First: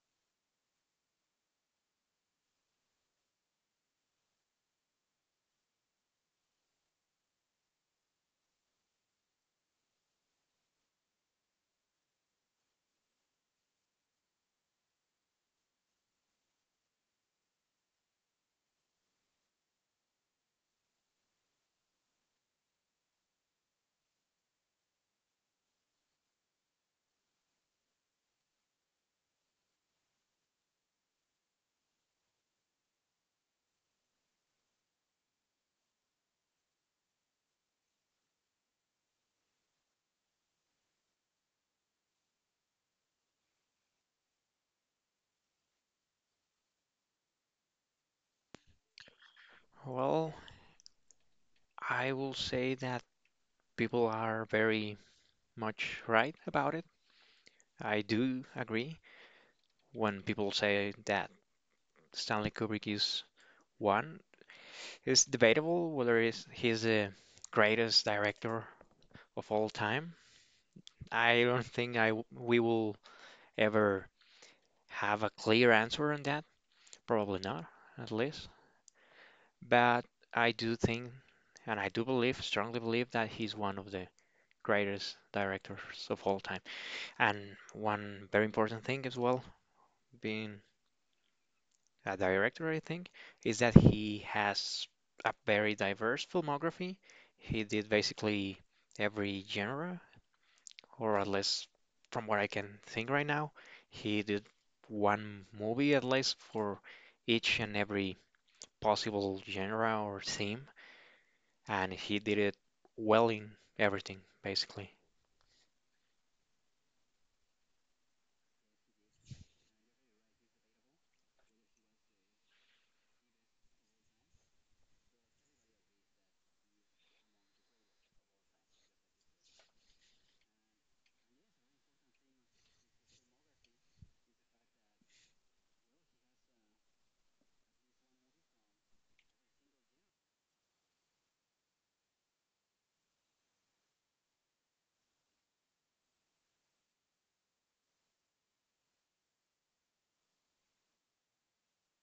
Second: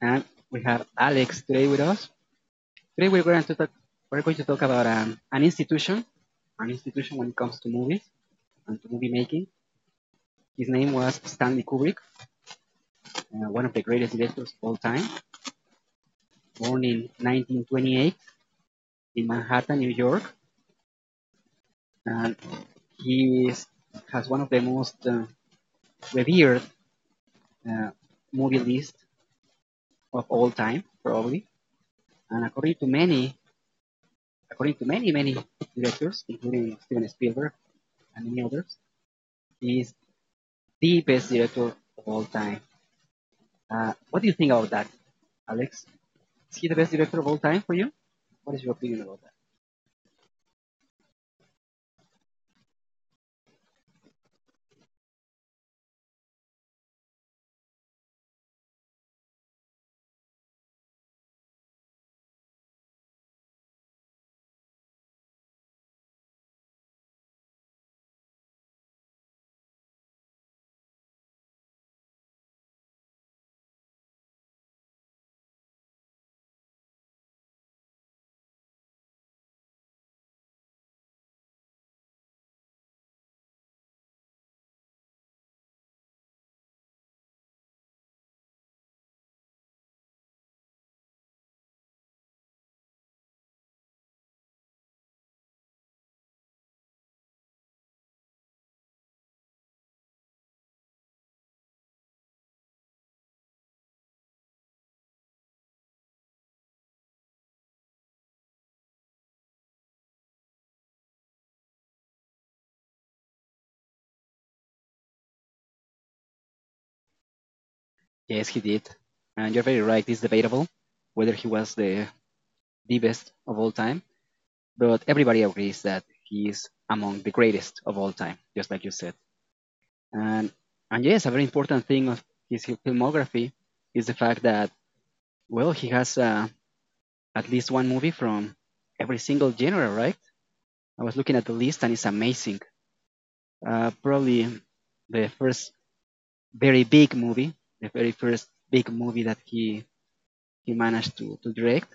and we have Alex today with us. Today we're going to talk, We're going to talk about an an institution when it comes to movies and to movie making. His name was Stanley Kubrick, one of the greatest directors of all time, born in 1928 in Manhattan, New York. And he is, has one of the most revered uh, movie lists of all time, probably. And according to many directors, including Steven Spielberg and many others, is the best director of all time. What do you think about that, Alex? Is he the best director of all time for you? What is your opinion about that? Well, I will say that people are very much right about it. I do agree. When people say that Stanley Kubrick is one, it's debatable whether he's the greatest director of all time. I don't think we will ever have a clear answer on that. Probably not, at least. But I do think, and I do believe, strongly believe that he's one of the greatest directors of all time. And one very important thing as well, being a director, I think, is that he has a very diverse filmography. He did basically every genre, or at least from what I can think right now, he did one movie at least for each and every possible genre or theme, and he did it well in everything, basically. Yes, he did. And you're very right, it's debatable whether he was the best of all time, but everybody agrees that he is among the greatest of all time, just like you said. And, and yes, a very important thing of his filmography is the fact well, he has at least one movie from every single genre, right? I was looking at the list and it's amazing. Probably the first very big movie, The very first big movie that he managed to direct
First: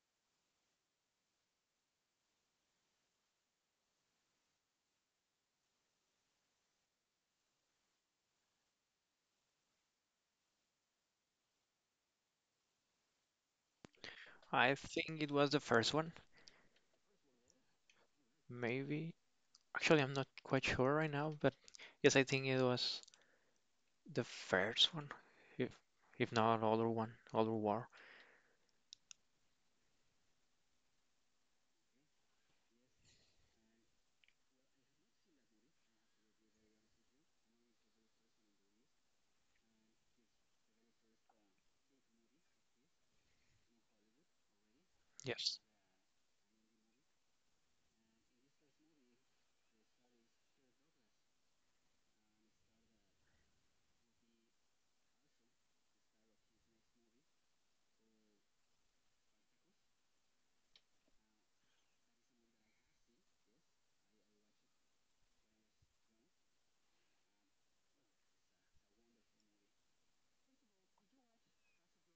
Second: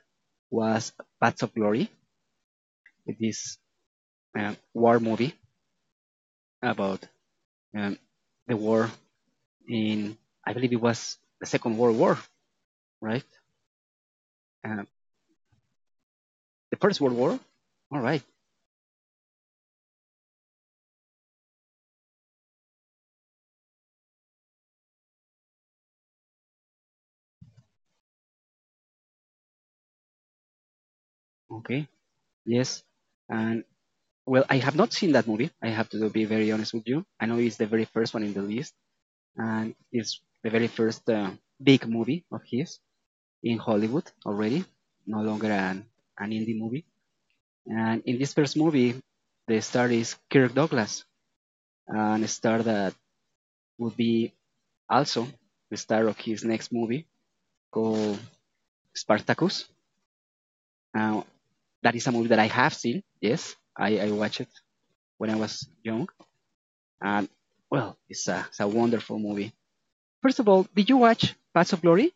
was Paths of Glory, this war movie about um, the war in, I believe it was the Second World War, right? I Uh, think it was the first one, the First World War? All right. maybe. Actually, I'm not quite sure right now, but yes, I think it was the first one, if if not other one, other war. Okay. Yes. And well, I have not seen that movie. I have to be very honest with you. I know it's the very first one in the list, and it's the very first big movie of his in Hollywood already, no longer Yes, an indie movie. And in this first movie, the star is Kirk Douglas, and a star that would be also the star of his next movie called Spartacus. Now, that is a movie that I have seen. Yes, I watched it when I was young, and well, it's a wonderful movie. First of all, did you watch Paths of Glory?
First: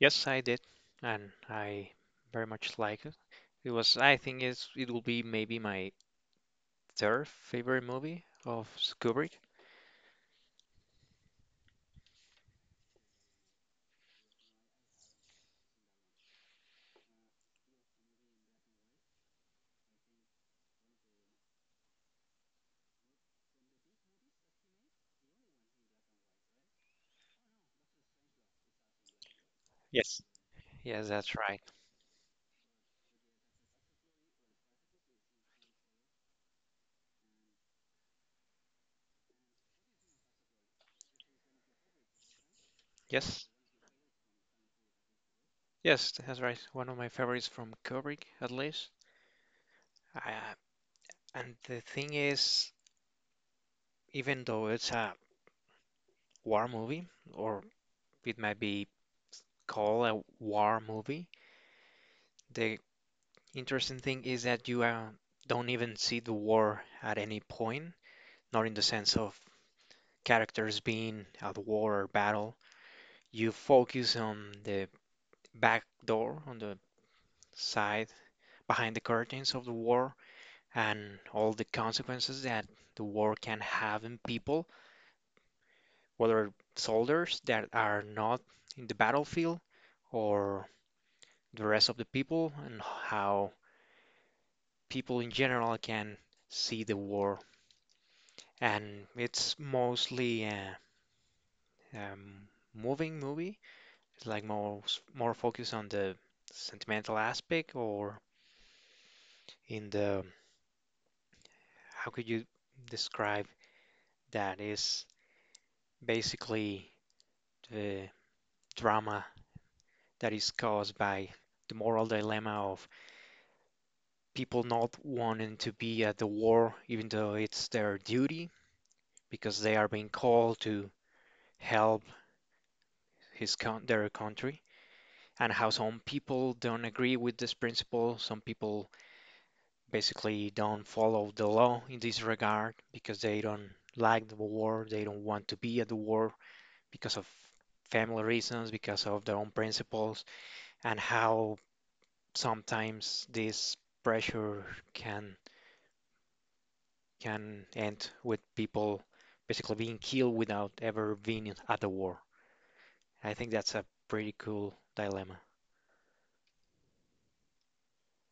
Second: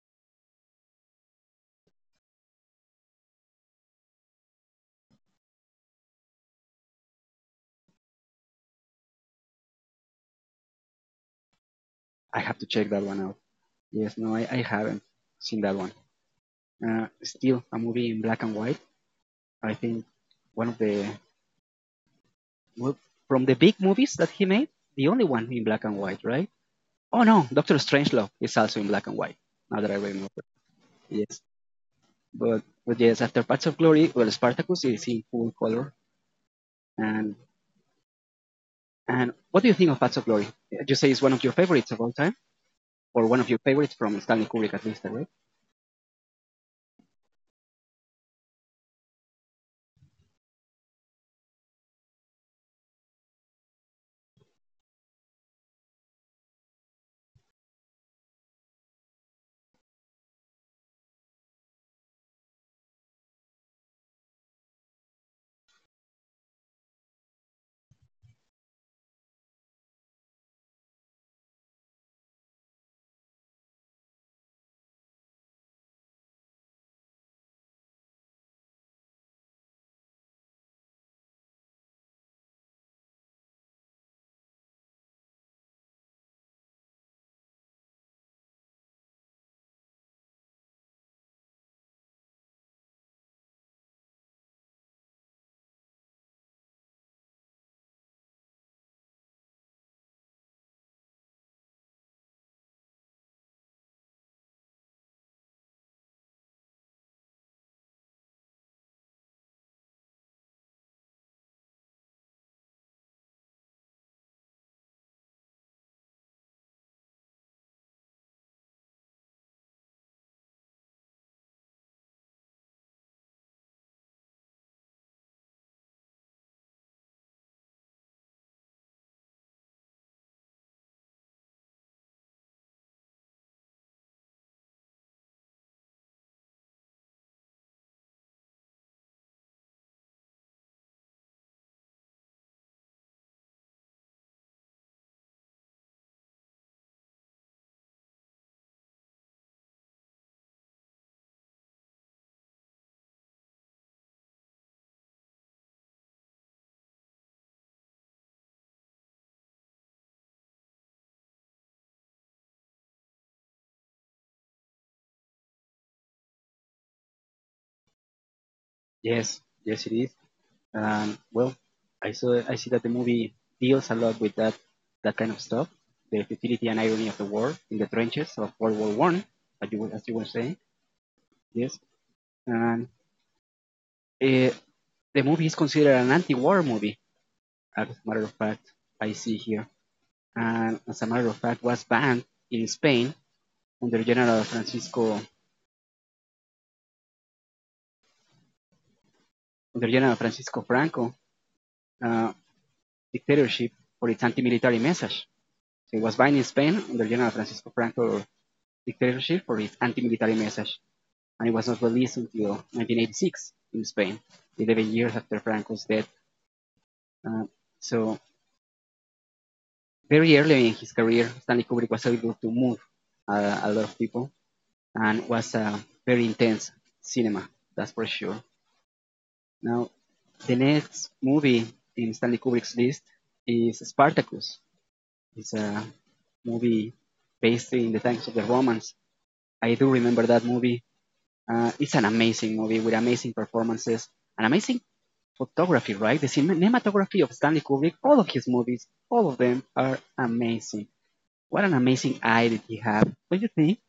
yes, I did, and I very much like it. It was, I think it will be maybe my third favorite movie of Kubrick. I have to check that one out. Yes, no, I haven't seen that one. Still a movie in black and white. I think one of the well, from the big movies that he made, the only one in black and white, right? Oh no, Doctor Strangelove is also in black and white. Now that I Yes, remember, yes, that's yes. right. But yes, after Paths of Glory, well, Spartacus is in full color. And and what do you think of Paths of Glory? You say it's one of your favorites of all time, or one of Yes, your favorites from Stanley Kubrick at least, right? yes, that's right. One of my favorites from Kubrick, at least. Uh, and the thing is, even though it's a war movie, or it might be call a war movie. The interesting thing is that you don't even see the war at any point, not in the sense of characters being at war or battle. You focus on the back door, on the side behind the curtains of the war, and all the consequences that the war can have in people, whether soldiers that are not in the battlefield or the rest of the people, and how people in general can see the war. And it's mostly a, um moving movie. It's like more focused on the sentimental aspect, or in the, how could you describe, that is basically the drama that is caused by the moral dilemma of people not wanting to be at the war even though it's their duty because they are being called to help his con their country, and how some people don't agree with this principle. Some people basically don't follow the law in this regard because they don't like the war, they don't want to be at the war because of family reasons, because of their own principles, and how sometimes this pressure can can end with people basically being killed without ever being at the war. I think that's a pretty cool dilemma. Yes, yes, it is. And well, I see that the movie deals a lot with that kind of stuff, the futility and irony of the war in the trenches of World War One, as you were saying. Yes, and uh, the movie is considered an anti-war movie. As a matter of fact, I see here, and as a matter of fact, was banned in Spain under General Francisco under General Francisco Franco uh, dictatorship for its anti-military message. So it was banned in Spain under General Francisco Franco dictatorship for his anti-military message, and he was not released until 1986 in Spain, 11 years after Franco's death. Uh, so very early in his career, Stanley Kubrick was able to move a lot of people and was a very intense cinema, that's for sure. Now, the next movie in Stanley Kubrick's list is Spartacus. It's a movie based in the times of the Romans. I do remember that movie. It's an amazing movie with amazing performances and amazing photography, right? The cinematography of Stanley Kubrick, all of his movies, all of them are amazing. What an amazing eye did he have, don't you think?